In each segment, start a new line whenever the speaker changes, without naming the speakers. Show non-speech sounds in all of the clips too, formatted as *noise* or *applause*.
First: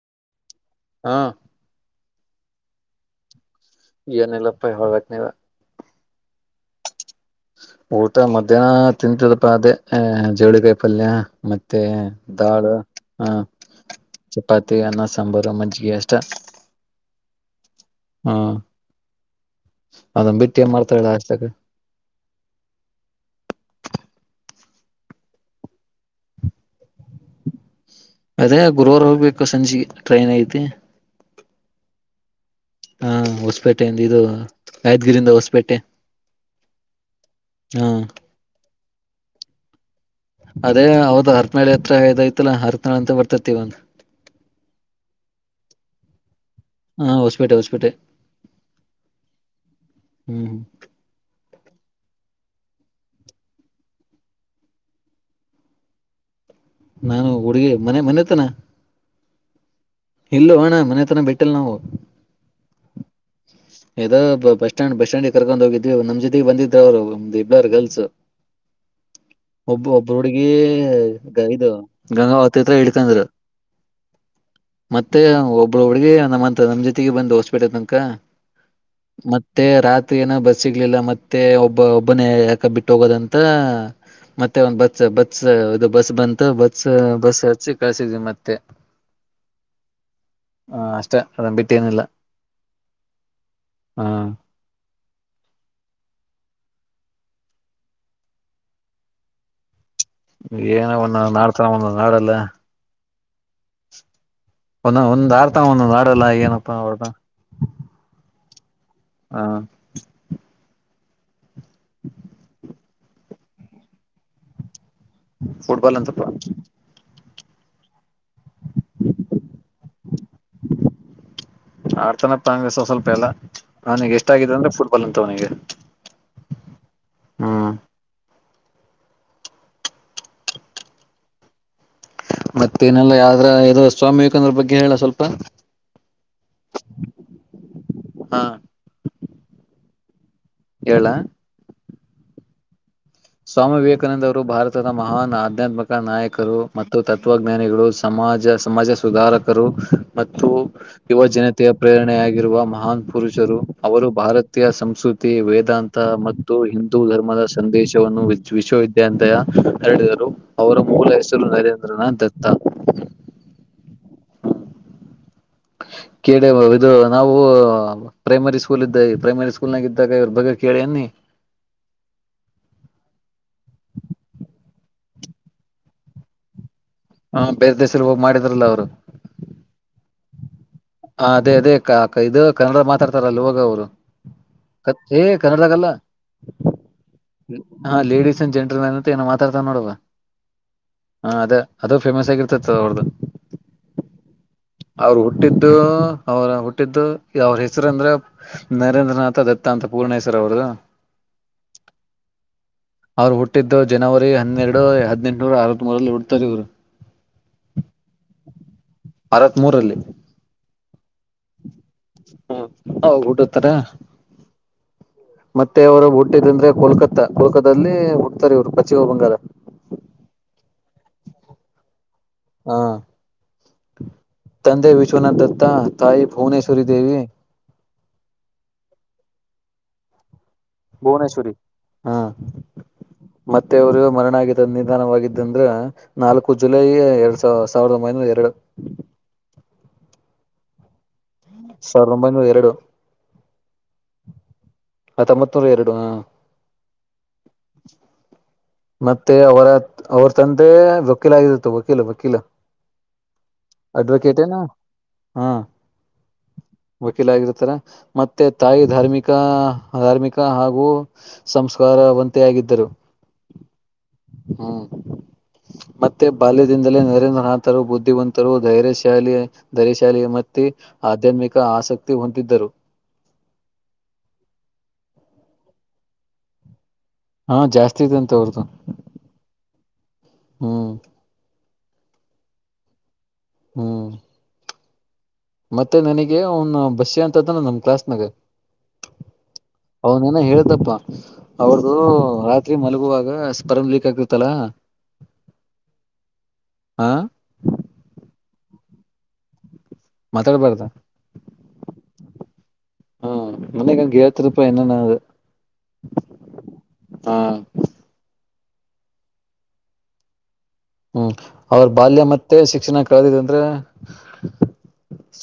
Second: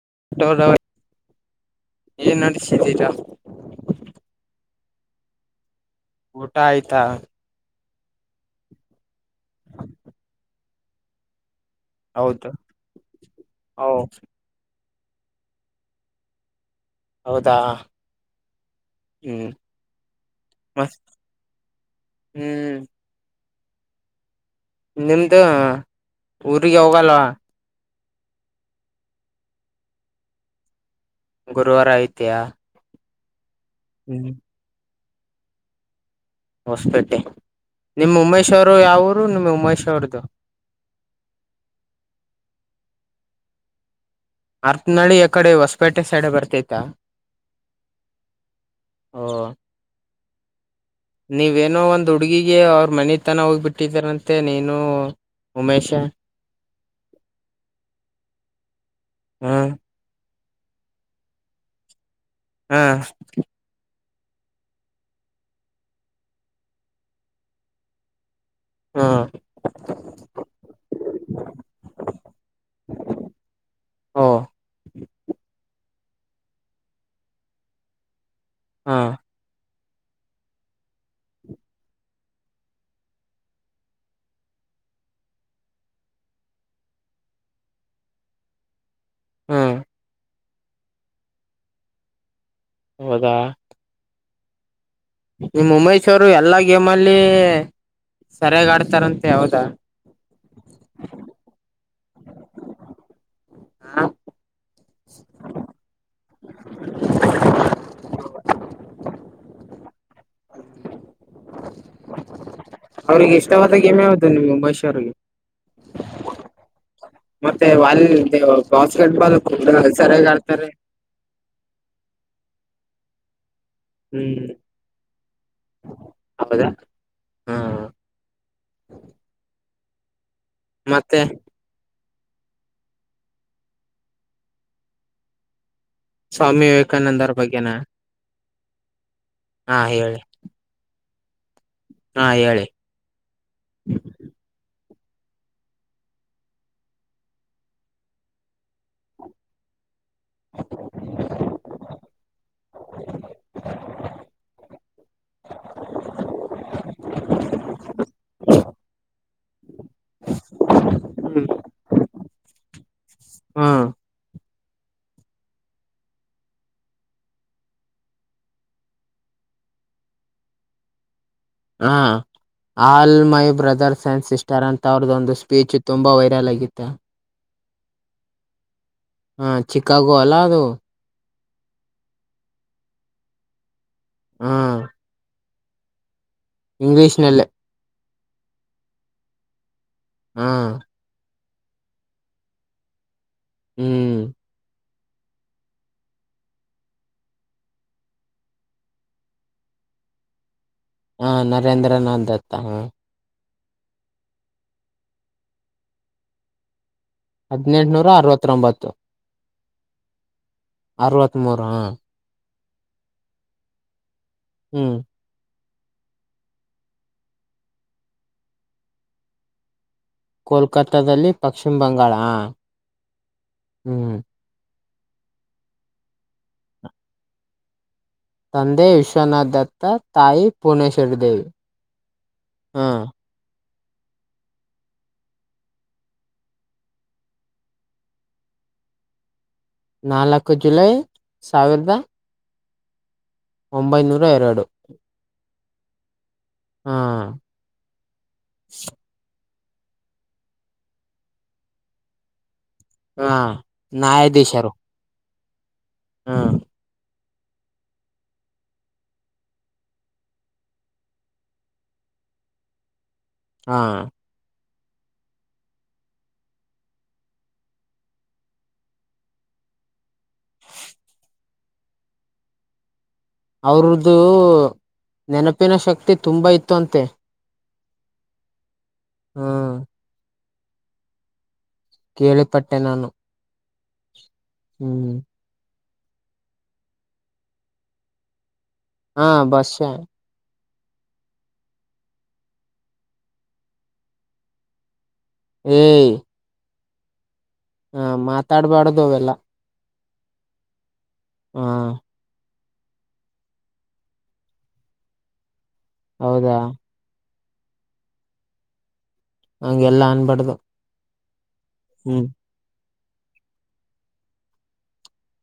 *inaudible*
ಹಾ
ಏನ್ ನಡಸಿದ್ದೀರಾ
ಏನಿಲ್ಲಪ್ಪ ಹೊಳ್ಕ್ ನೀವ
ಊಟ ಆಯ್ತಾ
ಊಟ ಮಧ್ಯಾಹ್ನ ತಿಂತದಪ್ಪ ಅದೇ ಜವಳಿಿಕಾಯಿ ಪಲ್ಯ ಮತ್ತೆ ಮತ್ತೆ
ಹೌದು
ದಾಳ ಹ
ಹೌ
ಚಪಾತಿ ಅನ್ನ ಸಾಂಬಾರು ಮಜ್ಜಿಗೆ ಅಷ್ಟ
ಹೌದಾ ಹ್ಮ್
ಅದಂದ ಬಿಟ್ಟಿಯ
ಮ
ಮಾಡ್ತಾಲ್ಲ ಅಷ್ಟಕ್ಕೆ
ಹ್ಮ್ ನಿಮ್ದು ಊರಿಗೆ ಹೋಗಲ್ವಾ
ಅದೇ ಗುರುವಾರ ಹೋಗ್ಬೇಕು ಸಂಜೆ ಟ್ರೈನ್ ಐತಿ
ಗುರುವಾರ ಐತೆಯಾ
ಹಾ ಹೊಸಪೇಟೆಯಿಂದ ಇದು ಯಾದ್ಗಿರಿಯಂದ ಹೊಸ್ಪೇಟೆ
ಹೊಸ್ಪೇಟೆ ನಿಮ್ಮ್ ಉಮೇಶ್ ಅವರು ಯಾವರು ನಿಮ್ ಉಮೇಶ್ ಅವರದು
ಅದೇ ಅವದ ಹರತ್ನಾಳ ಹತ್ರ ಇದೈ್ತಲ್ಲಾ ಹರತ್ನಾಳ ಅಂತ ಬರ್ತತಿವಂದ
ಆರ್ತ್ನಡಿ ಯಕಡೆ ಹೊಸಪೇಟೆ ಸೈಡೆ ಬರ್ತೈತಿ
ಹಾ ಸಪೇಟೆ ಸಪೇಟೆ
ಓ
ಹ್ಮ್ ಹ್ಮ
ನೀವೇನೋ ಒಂದ್ ಹುಡುಗಿಗೆ ಅವ್ರ ಮನೆ ತನ ಹೋಗ್ಬಿಟ್ಟಿದಾರಂತೆ ನೀನು ಉಮೇಶ
ನಾನು ಹುಡುಗಿ ಮನೆ ಮನೆತನ
ಹ್ಮ್
ಇಲ್ಲ ಅಣ್ಣ ಮನೆತನ ಬಿಟ್ಟಲ್ ನಾವು
ಹಾ
ಯದೋ ಬಸ್ ಸ್ಟ್ಯಾಂಡ್ ಬಸ್ ಸ್ಟ್ಯಾಂಡ್ಗೆ ಕರ್ಕೊಂಡ್ ಹೋಗಿದ್ವಿ ನಮ್ ಜೊತೆಗೆ ಬಂದಿದ್ರು ಅವ್ರುಮ್ದ ಇಬ್ಬರ್ ಗರ್ಲ್ಸ್
ಹ
ಒಬ್ಬ ಒಬ್ಬರು ಹುಡ್ಗಿ ಇದು ಗಂಗಾಾವ ತತ್ರ ಇಡ್ಕಂದ್ರ
ಓ
ಒಬ್್ರ ಒಿಗೆ ನಮ್ಮಂತ ನಮ್ ಜೊತೆಗೆ ಬಂದು ಹೋಸ್ಬಿಟ್ಟ ತನಕ
ಹ
ಮತ್ತೆ ರಾತ್ರಿ ಮ ಏನೋ ಬಸ್ ಸಿಗ್ಲಿಲ್ಲ ಮತ್ತೆ ಒಬ್ಬ ಒಬ್ಬನೇ ಯಾಕ ಬಿಟ್ಟ ಹೋಗೋದಂತ ಮತ್ತೆ ಒಂದ್ ಬಸ್ ಬಸ್ ಇದು ಬಸ್ ಬಂತು ಬಸ್ ಬಸ್ ಹಚ್ಚಿ ಕಸಿದ್ವಿ ಮತ್ತೆ
ಹ್ಮ್
ಹಾ ಅಷ್ಟೇ ಅದ್ ಬಿಟ್ಟೇನಿಲ್ಲ
ಹೌದ
ಹಾ
ನಿಮ್ಮ ಮುಂಬೈಸವರು ಎಲ್ಲಾ ಗೇಮ್ ಅಲ್ಲಿ ಸರಿಯಾಗ ಆಡ್ತಾರಂತೆ ಯಾವದಾ
ಏನ ಒಂದು ನಾಡ್ತರ ಒಂದ ನಾಡೆಲ್ಲ
ಹಾ
ಒಂದ ಒಂದ್ ಆಡ್ತಾನ ಒಂದೊಂದ್ ಆಡಲ್ಲ ಏನಪ್ಪಾ ಹೊರಟ ಹಾ
ಅವಳ ಎಷ್ಟಾವ ಗಮ ಯಾವತ
ುಟ್ಬಾಲ್ ಅಂತ ಪ
ಮತ್ತೆ ವಾಲ ಬಾಸ್ ಗಟ್ ಅ ಕೂಡ ಸರಿಯಗ ಆಡ್ತಾರೆ
ತಂಗಸ ಸ್ವಲ್ಪ ಎಲ್ಲ ಹನಿಗೆ ಎಷ್ಟ
ಹ್ಮ್
ಆಗಿದ್ದ ಅಂದ್ರೆ ಫುಟ್ಬಾಲ್ ಅಂತವನಿಗೆ
ಹೌದಾ ಹಾ
ಹ್ಮ್
ಮತ್ತ
ಮತ್ತೇನೆಲ್ಲ ಯಾವ್ದ್ರ ಯ ಸ್ವಾಮಿ ವಿವೇಕಂದ್ರ ಬಗ್ಗೆ ಹೇಳ ಸ್ವಲ್ಪ
ಸ್ವಾಮಿ ವಿವೇಕಾನಂದ ಅವರ ಬಗ್ಗೆನಾ
ಹಾ
ಹಾ ಹೇಳಿ
ಕ
ಹಾ ಹೇಳಿ
ಸ್ವಾಮಿ ವಿವೇಕಾನಂದ ಅವರು ಭಾರತ ಭತದ ಮಹಾನ್ ಆಧ್ಯಾತ್ಮಿಕ ನಾಯಕರು ಮತ್ತು ತತ್ವಜ್ಞಾನಿಗಳು ಸಮಾಜ ಸಮಾಜ ಸುಧಾರಕರು ಮತ್ತು ಯುವ ಜನತೆಯ ಪ್ರೇರಣೆಯಾಗಿರುವ ಮಹಾನ್ ಪುರುಷರು ಅವರು ಭಾರತೀಯ ಸಂಸ್ಕೃತಿ ವೇದಾಂತ ಮತ್ತು ಹಿಂದೂ ಧರ್ಮದ ಸಂಧಿ ವಿಶ್ವವಿದ್ಯಾಲಯ ಹರಡಿದರು ಅವರ ಮೂಲ ಹೆಸರು ನರೇಂದ್ರನಾಥ್ ದತ್ತ
ಹ್ಮ *inaudible*
ಕೇಳ ಇದು ನಾವು ಪ್ರೈಮರಿ ಸ್ಕೂಲ್ ಇದ್ದ ಪ್ರೈಮರಿ ಸ್ಕೂಲ್ ನಾಗ ಇದ್ದಾಗ ಇವ್ರ ಬಗ್ ಕೇಳಿ ಅನ್ನಿ
ಹಾ all my brothers and sister ಅಂತ ಅವ್ರದ್ದೊಂದು ಸ್ಪೀಚ್ ತುಂಬಾ ವೈರಲ್ ಆಗಿತ್ತು
ಹಾ ಬೇರೆ ದೇಶದಲ್ಲಿ ಹೋಗ್ ಮಾಡಿದ್ರಲ್ಲ ಅವರು
ಹಾ ಚಿಕಾಗೋ ಅಲ್ಲಾ ಅದು
ಹ ಅದೇ ಅದೇ ಅ ಇದು ಕನ್ನಡ ಮಾತಾಡ್ತಾರಲ್ವಾಗ ಅವರು
ಹ
ಕನ್ನಡಾಗಲ್ಲ
ಇಂಗ್ಲಿಷ್ ನಲ್ಲೇ
ಹಾ ಲೇಡೀಸ್ ಅಂಡ್ ಜೆಂಟಲ್ಮ್ಯಾನ್ ಅಂತ ಏನೋ ಮಾತಾಡ್ತ ನೋಡವ
ಹ
ಹಾ ಅದೇ ಅದು ಫೇಮಸ್ ಆಗಿರ್ತತಿ ಅವರ್
ಹ್ಮ್
ಅವ್ರ ಹುಟ್ಟಿದ್ದು ಅವ್ರ ಹುಟ್ಟಿದ್ದು ಅವ್ರ ಹೆಸರು ಅಂದ್ರೆ ನರೇಂದ್ರನಾಥ ದತ್ತಾ ತ ಪೂರ್ಣೇಶ್ವ ಅವದು
ಹಾ ನರೇಂದ್ರನಾಥ್ತ್ತ ಹ
ಅವ್ರು ಹುಟ್ಟಿದ್ದು ಜನವರಿ ಹನ್ನೆರಡು ಹದ್ಟನೂರ ಅರತ್ತ್ ಮೂರಲ್ಲಿ ಹುಡ್ತಾರೆ ಇವರು
ಹದಿನೆಂಟನೂರ ಅರವತ್ತೊಂಬತ್ತು
ಅರವತ್ ಮೂರಲ್ಲಿ
ಅರವತ್ ಮೂೂರ ಹ
ಹ್ಮ ಹ ಊಟತ್ತಾರ
ಹ್ಮ್
ಮತ್ತೆ ಅವರು ಹುಟ್ಟಿದ ಅಂದ್ರೆ ಕೋಲ್ಕತ್ತಾ ಕೋಲ್ಕತ್ತಲ್ಲಿ ಹುಡ್ತಾರೆ ಇವ್ರು ಪಶ್ಚಿಮ ಬಂಗಾರ
ಕ ಕೊಲ್ಕತ್ತಾದಲ್ಲಿ ಪಶ್ಚಿಮ ಬಂಗಾಳ
ಹಾ
ಹ್ಮ
ಶುನ ದತ್ತ ತಾಯಿ ಭುವನೇಶ್ವರಿ ದೇವಿ
ತಂದೆ ವಿಶ್ವನಾಥ್ ದತ್ತ ತಾಯಿ ಪೂರ್ನೇಶ್ವರಿ ದೇವಿ
ಭುವನೇಶ್ವರಿ
ಹಾ
ಮತ್ತೆಯವರು ಮರಣ ಆಗಿದ್ದ ನಿಧಾನವಾಗಿದ್ದಂದ್ರ ನಾಲ್ಕು ಜುಲೈ ಎರಡ್ ಸಾವ ಸಾವಿರದ ಒಂಬೈನೂರ ಎರಡು
ನಾ ಲಾಕ ಜುಲೈ
ಸಾವಿರದ ಒಂಬೈನೂರ ಎರಡು
ಒಂಬೈನೂರ ಎರಡು
ಆ ತಂಬತ್ನೂರು ಎರಡು ಆ
ಹಾ
ಮತ್ತೆ ಅವರ ಅವ್ರ ತಂದೆ ವಕೀಲ ಆಗಿರುತ್ತು ವಕೀಲ ವಕೀಲ
ಹಾ
ಅಡ್ವೊಕೇಟ್ ಏನ
ನ್ಯಾಯಾಧೀಶರು
ಹಾ
ಹಾ
ವಕೀಲ ಆಗಿರ್ತಾರೆ ಮತ್ತೆ ತಾಯಿ ಧಾರ್ಮಿಕ ಧಾರ್ಮಿಕ ಹಾಗೂ ಸಂಸ್ಕಾರ ವಂತೆಯಾಗಿದ್ದರು
ಹಾ
ಹ್ಮ ಮತ್ತೆ ಬಾಲ್ಯದಿಂದಲೇ ನರೇಂದ್ರನಾಥರು ಬುದ್ಧಿವಂತರು ಧೈರ್ಯಶಾಲಿ ಧೈರ್ಯಶಾಲಿ ಮತ್ತೆ ಆಧ್ಯಾತ್ಮಿಕ ಆಸಕ್ತಿ ಹೊಂತಿದ್ದರು
ಅವ್ರ್ದು ನೆನಪಿನ ಶಕ್ತಿ ತುಂಬಾ ಇತ್ತು ಅಂತೆ
ಹಾ ಜಾಸ್ತಿ ಇದೆ ಅಂತ ಅವ್ರ್ದು.
ಹಾ
ಹ್ಮ್
ಕೇಳಿಪಟ್ಟೆ ನಾನು.
ಹ್ಮ್
ಹ್ಮ್
ಮತ್ತೆ ನಿನಗೆ ಅವನ್ ಬಸ್ಯ ಅಂತದನ ನಮ್ ಕ್ಲಾಸ್ನಾಗ
ಹಾ ಬಸ್ಯ.
ಪ್ಪ ಅವ್ರ್ದು ರಾತ್ರಿ ಮಲಗುವಾಗ ಸ್ಪರ್ನ್ ಲೀಕ್ ಆಗ್ತಿತ್ತಲ್ಲ
ಏ
ಹಾ
ಹ ಮಾತಾಡ್ಬಾಡ್ದು ಅವೆಲ್ಲ.
ಮಾತಾಡ್ಬಾರ್ದ?
ಹಾ
ಹ್ಮ ಮನೆಗ *unintelligible*
ಹೌದಾ
ಹಾ
ಹಂಗೆ ಎಲ್ಲಾ ಅನ್ಬಾರ್ದು.
ಹ್ಮ್ ಅವ್ರ ಬಾಲ್ಯ
ಹ್ಮ್
ಮತ್ತೆ ಶಿಕ್ಷಣ ಕಳದಿದೆಂದ್ರೆ.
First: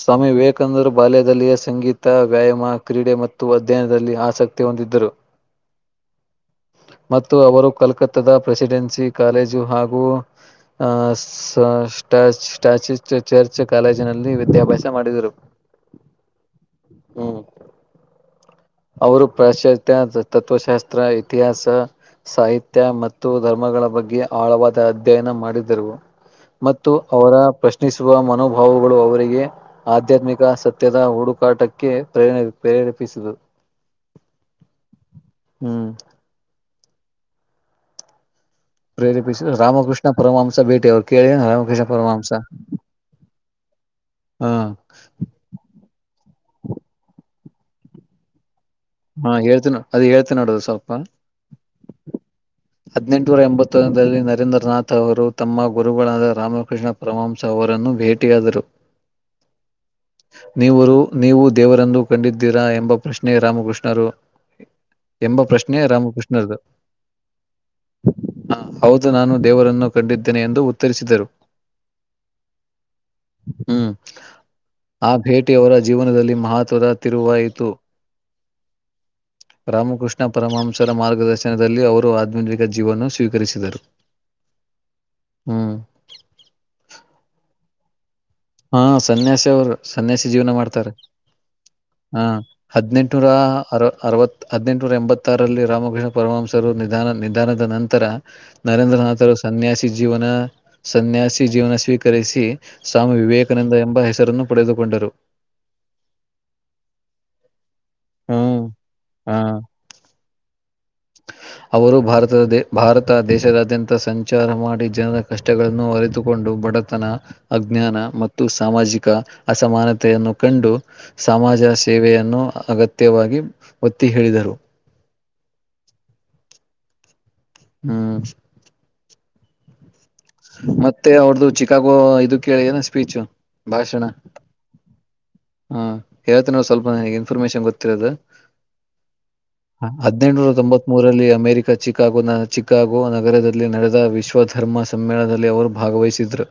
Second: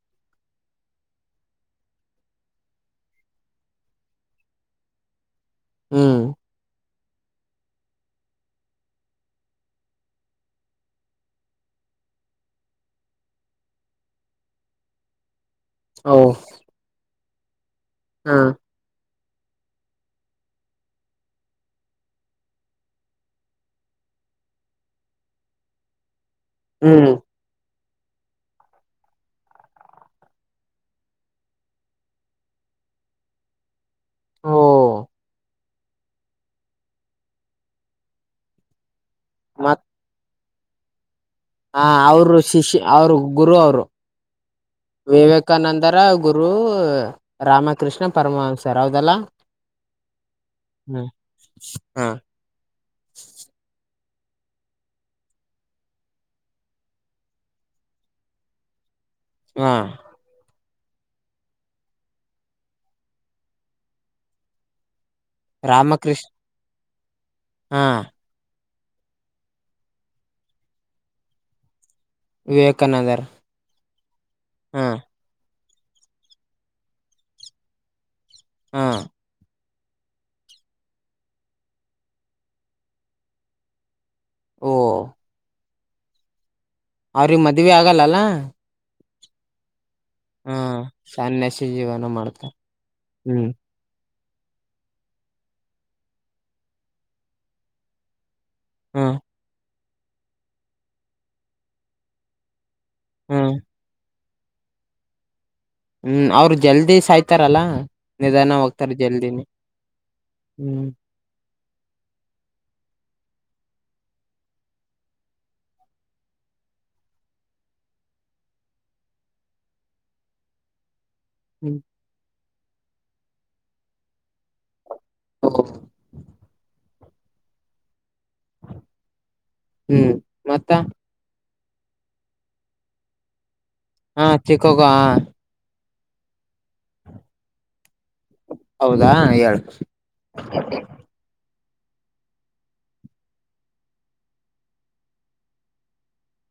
ಸ್ವಾಮಿ ವಿವೇಕಾನಂದರು ಬಾಲ್ಯದಲ್ಲಿಯ ಸಂಗೀತ ವ್ಯಾಯಾಮ ಕ್ರೀಡೆ ಮತ್ತು ಅಧ್ಯಯನದಲ್ಲಿ ಆಸಕ್ತಿ ಹೊಂದಿದ್ದರು.
ಹ್ಮ್
ಮತ್ತು ಅವರು ಕಲ್ಕತ್ತಾದ ಪ್ರೆಸಿಡೆನ್ಸಿ ಕಾಲೇಜು ಹಾಗೂ ಅಹ ಸ್ಟಚ್ ಸ್ಟಾಚ ಚರ್ಚ್ ಕಾಲೇಜಿನಲ್ಲಿ ವಿದ್ಯಾಭ್ಯಾಸ ಮಾಡಿದರು.
ಹಓ
ಹ್ಮ್ ಅವರು ಪ್ರಾಶ್ಚಾತ್ಯ ತತ್ತ್ವಶಾಸ್ತ್ರ ಇತಿಹಾಸ ಸಾಹಿತ್ಯ ಮತ್ತು ಧರ್ಮಗಳ ಬಗ್ಗೆ ಆಳವಾದ ಅಧ್ಯಯನ ಮಾಡಿದರು. ಮತ್ತು
ಹ್ಮ್
ಅವರ ಪ್ರಶ್ ಶ್ನಿಸುವ ಮನೋಭಾವಗಳು ಅವರಿಗೆ ಆಧ್ಯಾತ್ಮಿಕ ಸತ್ಯದ ಹುಡುಕಾಟಕ್ಕೆ ಪ್ರೇರಣೆ ಪ್ರೇ ಪೀಸದು
ಹಓ
ಹ್ಮ್ ಪ್ರೇರೇಪಿಸಿ
ಮತ್
ರಾಮಕೃಷ್ಣ ಪರಮಹಂಸ ಭೇಟಿ ಕೇಳಿ
ಹ
ರಾಮಕೃಷ್ಣ ಪರಮಹಂಸ
ಅವರು ಶಿಷ್ಯ ಅವರು ಗುರು ಅವರು.
ಹ
ವಿವೇಕಾನಂದರ ಗುರು ರಾಮಕೃಷ್ಣ ಪರಮಹಂಸ.
ಹಾ ಹೇಳ್ತೇನ ಅದ ಹೇಳ್ತೇ ನೋಡದು ಸ್ವಲ್ಪ.
ಹ್ಮ ಹ
ಹದ್ನೆಂಟನೂರ ಎಂಬತ್ತೊ ದಲ್ಲಿ ನರೇಂದ್ರನಾಥ್ ಅವರು ತಮ್ಮ ಗುರುಗಳಾದ ರಾಮಕೃಷ್ಣ ಪರಮಂಸ ಅವರನ್ನು ಭೇಟಿಯಾದರು.
ಹಾ
ನೀವರು ನೀವು ದೇವರನ್ನು ಕಂಡಿದ್ದೀರಾ ಎಂಬ ಪ್ರಶ್ನೆ ರಾಮಕೃಷ್ಣರು ಎಂಬ ಪ್ರಶ್ನೆೆಯೇ ರಾಮಕೃಷ್ಣರ್ದು.
ಹ್ಮ
ಹೌದು ನಾನು ದೇವರನ್ನು ಕಂಡಿದ್ದೇನೆ ಎಂದು ಉತ್ತರಿಸಿದರು.
ವಿವೇಕನಗರ.
ಹ್ಮ ಆ ಭೇಟಿ ಅವರ ಜೀವನದಲ್ಲಿ ಮಹತ್ವದ ತಿರುವಾಯಿತು.
ಹಾ
ರಾಮಕೃಷ್ಣ ಪರಮಂಸರ ಮಾರ್ಗದರ್ಶನದಲ್ಲಿ ಅವರು ಆಧ್ಯತ್ಮಿಕ ಜೀವನ ಸ್ವೀಕರಿಸಿದರು.
ಓ
ಹ್ಮ್
ಅವ್ರಿಗೆ ಮದ್ವೆ ಆಗಲ್ಲಲ್ಲಾ.
ಹಾ ಸನ್ಯಾಸಿ ಅವರು. ಸನ್ಯಾಸಿ ಜೀವನ
ಹಾ
ಮಾಡ್ತಾರೆ
ಸನ್ಯಾಸಿ ಜೀವನ
ಹ
ಮಾಡ್ತಾರ
ಹದ್ನೆಂಟನೂರ
ಹ್ಮ್
ಅರ ಅರವತ್ತ್ ಹದ್ನೆಂಟುನೂರ ಎಂಬತ್ತಾರಲ್ಲಿ ರಾಮಕೃಷ್ಣ ಪರಮಂಸರು ನಿಧಾನ ನಿಧಾನದ ನಂತರ.
ಹ್ಮ
ನರೇಂದ್ರನಾಥ್ರು ಸನ್ಯಾಸಿ ಜೀವನ ಸನ್ಯಾಸಿ ಜೀವನ ಸ್ವೀಕರಿಸಿ ಸ್ವಾಮಿ.
ಹ್ಮ್
ವಿವೇಕಾನಂದ ಎಂಬ ಹೆಸರನ್ನು ಪಡೆದುಕೊಂಡರು.
ಹ್ಮ್ ಅವರು ಜಲ್ದಿ ಸಾಯ್ತಾರಲ್ಲಾ. ನಿಧಾನ
ಹ್ಮ್
ಹೋಗ್ತಾರೆ
ಹ
ಜಲ್ದಿನಿ ಹ್ಮ್.
ಅವರು ಭಾರತದ ಭಾರತ ದೇಶದಾದ್ಯಂತ ಸಂಚಾರ ಮಾಡಿ ಜನರ ಕಷ್ಟಗಳನ್ನು ಅರಿತುಕೊಂಡು. ಬಡತನ ಅಜ್ಞಾನ ಮತ್ತು ಸಾಮಾಜಿಕ ಅಸಮಾನತೆಯನ್ನು ಕಂಡು. ಸಮಾಜ
ಹ್ಮ್
ಸೇವೆಯನ್ನು ಅಗತ್ಯವಾಗಿ ಒತ್ತಿ ಹೇಳಿದರು.
ಓ
ಹ್ಮ
ಹ್ಮ್ ಮತ್ತ
ಮತ್ತೆ ಅವ್ರದುು ಚಿಕಾಗೋ ಇದದು ಕೇಳಏನ ಸ್ಪೀಚ್.
ಹಾ ಚಿಕಾಗೊ ಹ.
ಹೇಳಿನ್ ನೋ ಸ್ವಲ್ಪ ಇನ್ಫರ್ಮೆಷನ್ ಗೊ
ಹೌದಾ ಹೇಳು
ಹದಿನೆಂಟನೂರ ತೊಂಬತ್ ಮೂರಲ್ಲಿ ಅಮೆರಿಕ. ಚಿಕಾಗೋ ನ ಚಿಕಾಗೋ ನಗರದಲ್ಲಿ ನಡೆದ ವಿಶ್ವ ಧರ್ಮ. ಸಮ್ಮೇಳನದಲ್ಲಿ ಅವರು ಭಾಗವಹಿಸಿದ್ದರು.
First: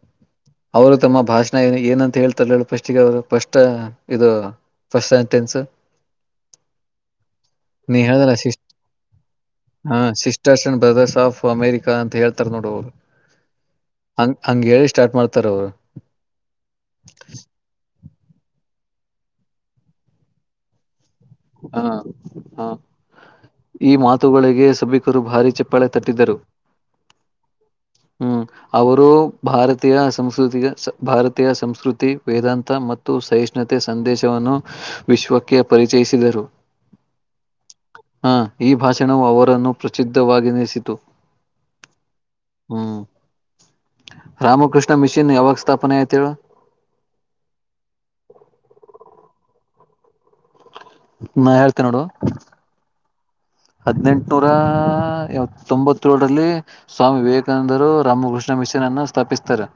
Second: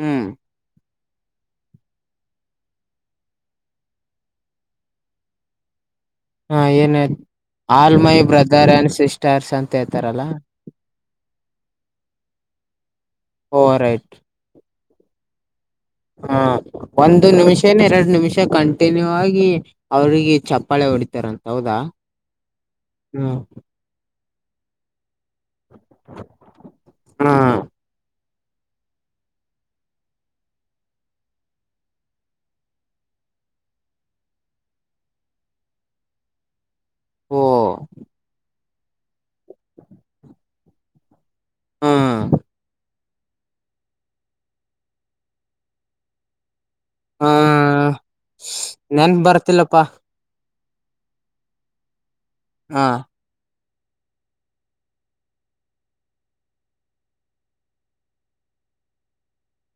ಹ್ಮ್
ಅವರು ತಮ್ಮ ಭಾಷಣ ಏ ಏನಂತ ಹೇಳ್ತಾರೆ ಹೇಳ ಫಸ್ಟ್ಗೆ ಅವರು ಫಸ್ಟ್ ಇದು. First sentence.
ಹಾ ಏನ್ತ ಆಲ್
ನೀ
ಮೈ
ಹೇಳ್ದಲ್ಲ ಸಿಸ್ಟ್
ಬ್ರದರ್ ಅಂಡ್ ಸಿಸ್ಟರ್ಸ್ ಅಂತ
ಹ
ಹೇಳ್ತಾರಲ್ಲ.
Sisters and brothers of America ಅಂತ ಹೇಳ್ತಾರ ನೋಡು ಅವರು
ಓವರ್
ಹಂಗ್ ಹಂಗ ಹೇಳಿ ಸ್ಟಾರ್ಟ್ ಮಾಡ್ತಾರ ಅವ್ರು.
ಹಾ ಒಂದು ನಿಮಿಷನ ಎರಡು ನಿಮಿಷ ಕಂ ತ್ಯನ್ಯವಾಗಿ ಅವರಿಗೆ ಚಪ್ಪಾಳೆ ಹೊಡಿತ
ಹಾ ಹಾ ಈ ಮಾತ್ ತುಗಳಿಗೆ ಸಭಿಕರು ಭಾರಿ ಚಪ್ಪಳೆ ತಟ್ಟಿದರು.
ಹಾ
ಹ್ಮ್ ಅವರು ಭಾರತೀಯ ಸಂಸ್ಕೃತಿ ಭಾರತೀಯ ಸಂಸ್ಕೃತಿ ವೇದಾಂತ ಮತ್ತು. ಸಹಿಷ್ಣುತೆ ಸಂದೇಶವನ್ನು ವಿಶ್ವಕ್ಕೆ ಪರಿಚಯಿಸಿದರು.
ಓ
ಹ ಈ ಭಾಷಣವು ಅವರನ್ನು ಪ್ರಸಿದ್ಧವಾಗೆನಿಸಿತು.
ಹ್ಮ್
ಹ್ಮ್ ರಾಮಕೃಷ್ಣ ಮಿಷನ್ ಯಾವಾಗ ಸ್ಥಾಪನೆ ಆಯ್ತ ಹೇಳು.
ಹಾ ನೆನ್ಪ್ ಬರ್ತಿಲ್ಲಪ್ಪಾ.
ನಾ ಹೇಳ್ತಿನ್ ನೋಡು.
ಹಾ
ಹದ್ನೆಂಟನೂರ ತೊಂಬತ್ತೇಳರಲ್ಲಿ ಸ್ವಾಮಿ ವಿವೇಕಾನಂದರು ರಾಮಕೃಷ್ಣ. ಮಿಷನ್ ಅನ್ನ ಸ್ಥಾಪಿಸ್ತಾರೆ.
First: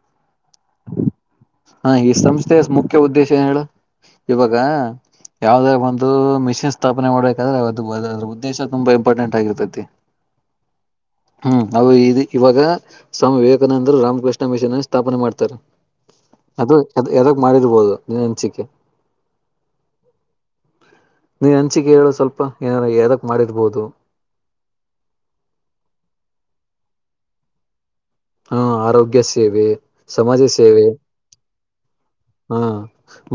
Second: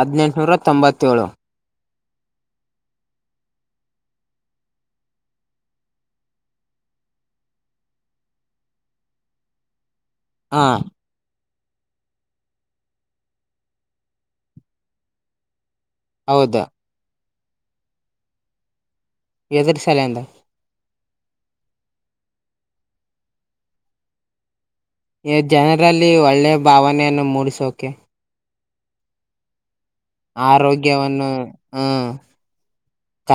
ಹದಿನೆಂಟುನೂರ ತೊಂಬತ್ತೇಳು.
ಹಾ ಈ ಸಂಸ್ಥೆಯ ಮುಖ್ಯ ಉದ್ದೇಶ ಏನ್ ಹೇಳು. ಇವಾಗ ಯಾವದ ಒಂದು ಮಿಷಿನ್ ಸ್ಥಾಪನೆ ಮಾಡ್ಬೇಕಾದ್ರೆ ಒಂದ್ ಅದ್ರ ಉದ್ದೇಶ ತುಂಬಾ ಇಂಪಾರ್ಟೆಂಟ್ ಆಗಿರುತ್ತೆ ‌.
ಹಾ
ಹ್ಮ್ ಅವ ಇ ಇವಾಗ ಸ್ವಾಮಿ ವಿವೇಕಾನಂದರು ರಾಮಕೃಷ್ಣ ಮಿಷಿನ್ ಸ್ಥಾಪನೆ ಮಾಡ್ತಾರೆ.
ಹೌದು
ಅದು ಯದುಕ್ ಮಾಡಿರ್ಬೋದು ನನ್ ಹಂಚಿಕೆ.
ಎದರಿಸರಿಸಾಲಂದ.
ನೀನ್ ಅಂಚಿಕೆ ಹೇಳೋ ಸ್ವಲ್ಪ ಏನಾರ ಯದಕ್ ಮಾಡಿರ್ಬೋದು.
ಜನರಲ್ಲಿ ಒಳ್ಳೆಯ ಭಾವನೆಯನ್ನು ಮೂಡಿಸೋಕೆ.
ಹಾಂ ಆರೋಗ್ಯಸೇವೆ.
ಆರೋಗ್ಯವನ್ನು ಹ್ಮ.
ಹಾ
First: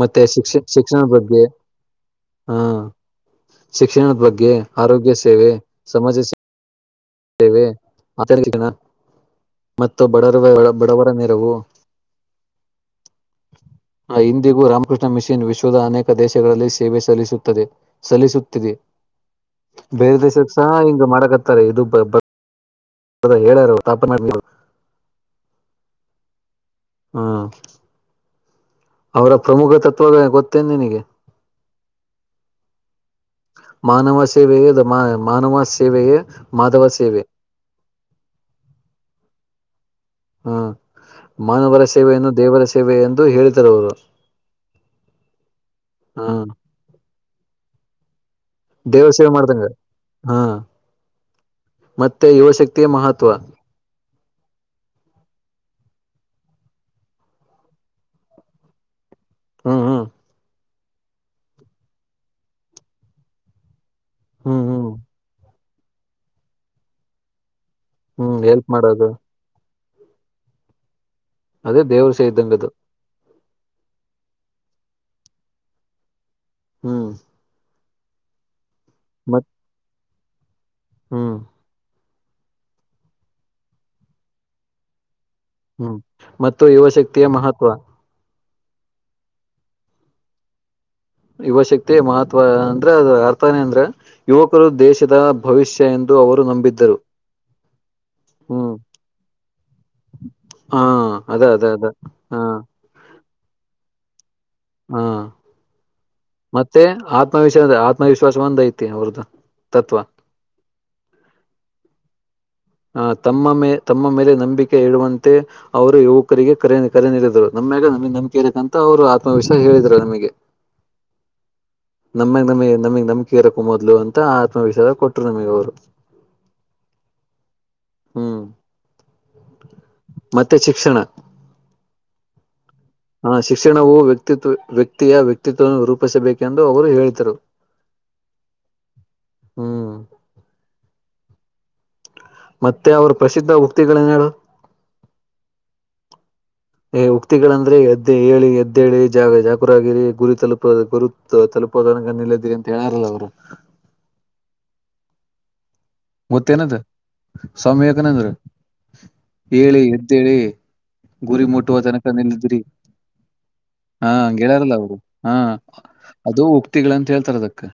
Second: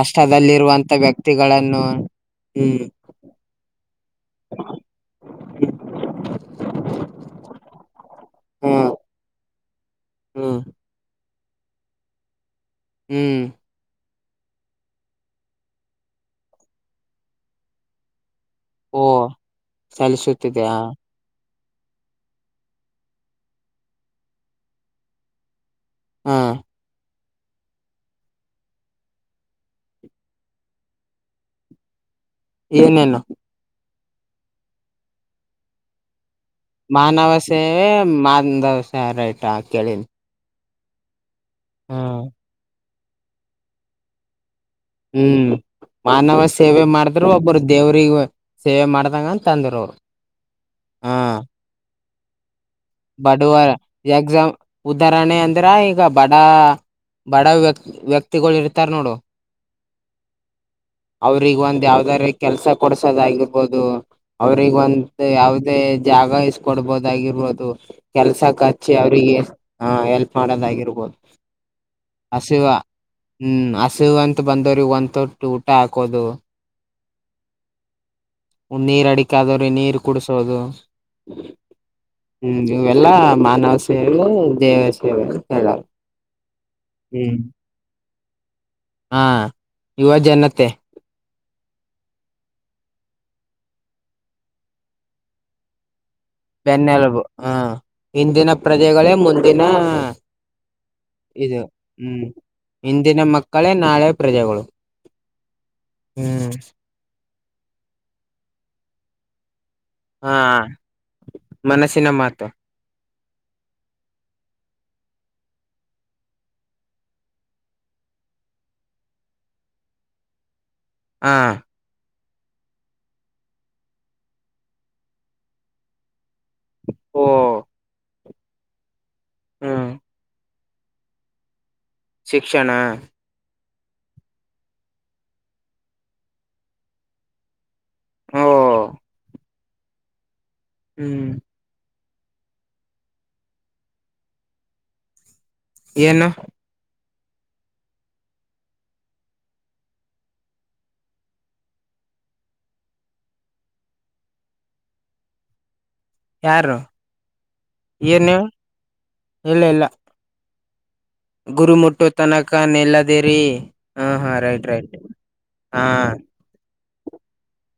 ಮತ್ತೆ ಶಿಕ್ಷ ಶಿಕ್ಷಣದ ಬಗ್ಗೆ
ವ್ಯಕ್ತಿಗಳನ್ನು
ಹಾ
ಹ್ಮ್.
ಶಿಕ್ಷಣದ ಬಗ್ಗೆ ಆರೋಗ್ಯ ಸೇವೆ ಸಮಾಜ ಸೇವೆ.
ಹ್ಮ್
*unintelligible* ಮತ್ತು ಬಡ
ಹ್ಮ್
ಬಡವರ. *inaudible* *unintelligible*
ಹ್ಮ್.
ಇಂದಿಗೂ ರಾಮಕೃಷ್ಣ ಮಿಷನ್ ವಿಶ್ವದ ಅನೇಕ ದೇಶಗಳಲ್ಲಿ ಸೇವೆ ಸಲ್ಲಿಸುತ್ತದೆ ಸಲ್ಲಿಸ.
ಓ
ಬೇರೆ ದೇಶಕ್ಕೆಸ
ಸಲ್ಲಿಸುತ್ತಿದೆಯಾ
ಹಿಂಗ ಮಾಡಕ ಹತ್ತಾರೆ ಇದು. ಅದ ಹೇಳಾರ ತಾಪನಡವು. *unintelligible*
ಹಾ.
ಹಾ. ಅವರ ಪ್ರಮುಖ ತತ್ವದ ಗೊತ್ತೇನೆ ನಿನಗೆ.
ಏನೇನು.
ಮಾನವ ಸೇವೆಯೇ ದ ಮಾ ಮಾನವ ಸೇವೆಯೇ. ಮಾಧವ ಸೇವೆ
ಮಾನವ ಸೇವೆ ಮಾನದವಸ ರಐಟಾ ಕೇಳಿನಿ.
ಹ್ಮ ಮಾನವರ ಸೇವೆೆಯನ್ನು ದೇವರ ಸೇವೆ ಎಂದು ಹೇಳೇತಾರ ಅವರು.
ಹ್ಮ್ ಮಾನವ
ಹ್ಮ್
ಸೇವೆ ಮಾಡಿದ್ರು ಒಬ್ಬರು ದೇವ್ರಿಗೆ. ಸೇವೆ
ದೇವರ ಸೇವೆ
ಮಾಡ್ದಂಗಂತ
ಮಾಡ್ದಂಗ
ತಂದರು ಅವರು
ಹಾ
ಹಾ.
ಮತ್ತೆ ಯುವಶಕ್ತಿ.
ಬಡವಾರ ಎಕ್ಸ ಉದಾಹರಣೆ ಅಂದ್ರ. ಇದ್ರ ಈಗ ಬಡ ಬಡ ವ್ಯಕ್ತಿ ವ್ಯಕ್ತಿಗಳು ಇರ್ತಾರ ನೋಡು.
ಹ್ಮ್ ಹ್ಮ್.
ಅವ್ರಗ ಒಂದ್ ಯಾವ್ದಾರ ಕೆಲ್ಸ ಕೊಡ್ಸೋದಗಿರ್ಬೋದು.
ಹ್ಮ್
ಅವ್ರಗ
ಹ್ಮ್
ಒಂತ ಯಾವದೇ ಜಾಗ ಇಸ್ಕೊಡ್ಬೋದಾಗಿರ್ಬೋದು.
ಹ್ಮ್
ಕೆಲ್ಸಕ್
ಹೆಲ್ಪ್
ಹಚ್ಚಿ
ಮಾಡೋದು
ಅವ್ರಿಗೆ ಹ ಎಲ್ಪ್ ಮಾಡೋದಾಗಿರ್ಬೋದು.
ಅದೇ ದೇವ್ರ ಸೇ
ಹಸಿವ
ಇದ್ದಂಗದು
ಹ್ಮ್ ಹಸಿವ ಅಂತ ಬಂದವ್ರಿಗೆಗ ಒಂದ್ ತೊಟ್ಟ ಊಟ ಹಾಕೋದು.
ಹ್ಮ್.
ಒಂದ್ ನೀರ್ ಅಡಿಕ
ಮತ್
ಆದವ್ರೆ ನೀರು ಕುಡಸೋದು.
ಹ್ಮ್.
ಹ್ಮ್ ಇವೆಲ್ಲಾ ಮಾನವ ಸೇವೆ ದೇವ ಸೇವೆ. ಹೇಳಾರ
ಹ್ಮ್ ಮತ್ತು ಯುವ ಶಕ್ತಿಯ
ಹ್ಮ್
ಮಹತ್ವ.
ಹಾ ಯುವ ಜನತೆ.
ಯುವಶಕ್ತಿ ಮಹತ್ವ ಅಂದ್ರೆ ಅದ ಅರ್ಥನ ಅಂದ್ರ ಯುವಕರು ದೇಶದ ಭವಿಷ್ಯ ಎಂತ.
ಬೆನ್ನೆಲುಬು ಹ ಹಿಂದಿನ
ಹ್ಮ್
ಪ್ರಜೆಗಳೇ ಮುಂದಿನ.
ಹಾ ಅದ
ಇದು
ಅದ ಅದ
ಹ್ಮ್
ಹಾ
ಹಿಂದಿನ ಮಕ್ಕಳೇ ನಾಳೆ. ಪ್ರಜೆಗಳು
ಹಾ
ಹ್ಮ್
ಮತ್ತೆ ಆ. ಆತ್ಮವಿಶ್ ಆತ್ಮವಿಶ್ವಾಸ ಒಂದ್ ಐತಿ ಅವ್ರದು.
ಹಾ ಮನಸ್ಸಿನ ಮಾತು.
ಆ ತಮ್ಮ ಮೇ ತಮ್ಮ ಮೇಲೆ ನಂಬಿಕೆ ಇರೂವಂತೆ ಅವರು ಯುವಕರಿಗೆ ಕರೆ ಕರೆ ನೀಡಿದರು ನಮ್ಯ. ನಮಗೆ ನಂಬಿಕೆ ಇರೇಕ ಅಂತ ಅವ್ರು ಆತ್ಮವಿಶ್ವಾಸ ಹೇಳಿದ್ರ ನಮಗೆ.
ಹಾ.
ನಮ್ಮಗ್ ನಮಿ ನಮಗ್ ನಂಬಿಕೆ ಇರಕ್ಕೂ ಮೊದ್ಲು ಅಂತ ಆತ್ಮವಿಶ್ವಾಸ ಕೊಟ್ರು ನಮಗ್ ಅವರು.
ಹಓ.
ಹ್ಮ್.
ಹ್ಮ್.
ಮತ್ತೆ ಶಿಕ್ಷಣ.
ಶಿಕ್ಷಣ.
ಹ ಶಿಕ್ಷಣವು ವ್ಯಕ್ತಿತ್ವ ವ್ಯಕ್ತಿಯ ವ್ಯಕ್ತಿತ್ವವನ್ನು ರೂಪಿಸಬೇಕೆಂದು ಅವರು ಹೇಳಿದರು.
ಓ
ಹ್ಮ್.
ಹ್ಮ್.
ಮತ್ತೆ ಅವ್ರ ಪ್ರಸಿದ್ಧ ಉಕ್ತಿಗಳೇನು ಹೇಳು.
ಏನು.
ಉಕ್ತಿಗಳಂದ್ರೆ ಎದ್ದೆ ಹೇಳಿ ಎದ್ದೇಳಿ ಜಾಗ ಜಾಕುರಾಗಿರಿ ಗುರಿ ತಲುಪ ಗುರು ತಲುಪೋದ. ನಿಲ್ಲದ್ರಿ ಅಂತ ಹೇಳಾರಲ್ಲ ಅವರು.
*inaudible*
ಮತ್ತೇನದ
ಯಾರು
ಸಮ್ಯಕನಂದ್ರ
ಏನು ಇಲ್ಲ
ಹೇಳಿ
ಇಲ್ಲ
ಎದ್ದೇಳಿ. ಗುರಿ
ಗುರು
ಮುಟ್ಟುವ
ಮುಟ್ಟು
ತನಕ ನಿೇಲ್ಲಿದ್ರಿ
ನಿಲ್ಲದಿರಿ
ಹಾ ಗೆಳಾರಲ್ಲ ಅವರು ಹಾ.
ಹಾ
ಅದು ಉಕ್ತಿಗಳಂತ ಹೇಳ್ತಾರ ಅದಕ್ಕೆ.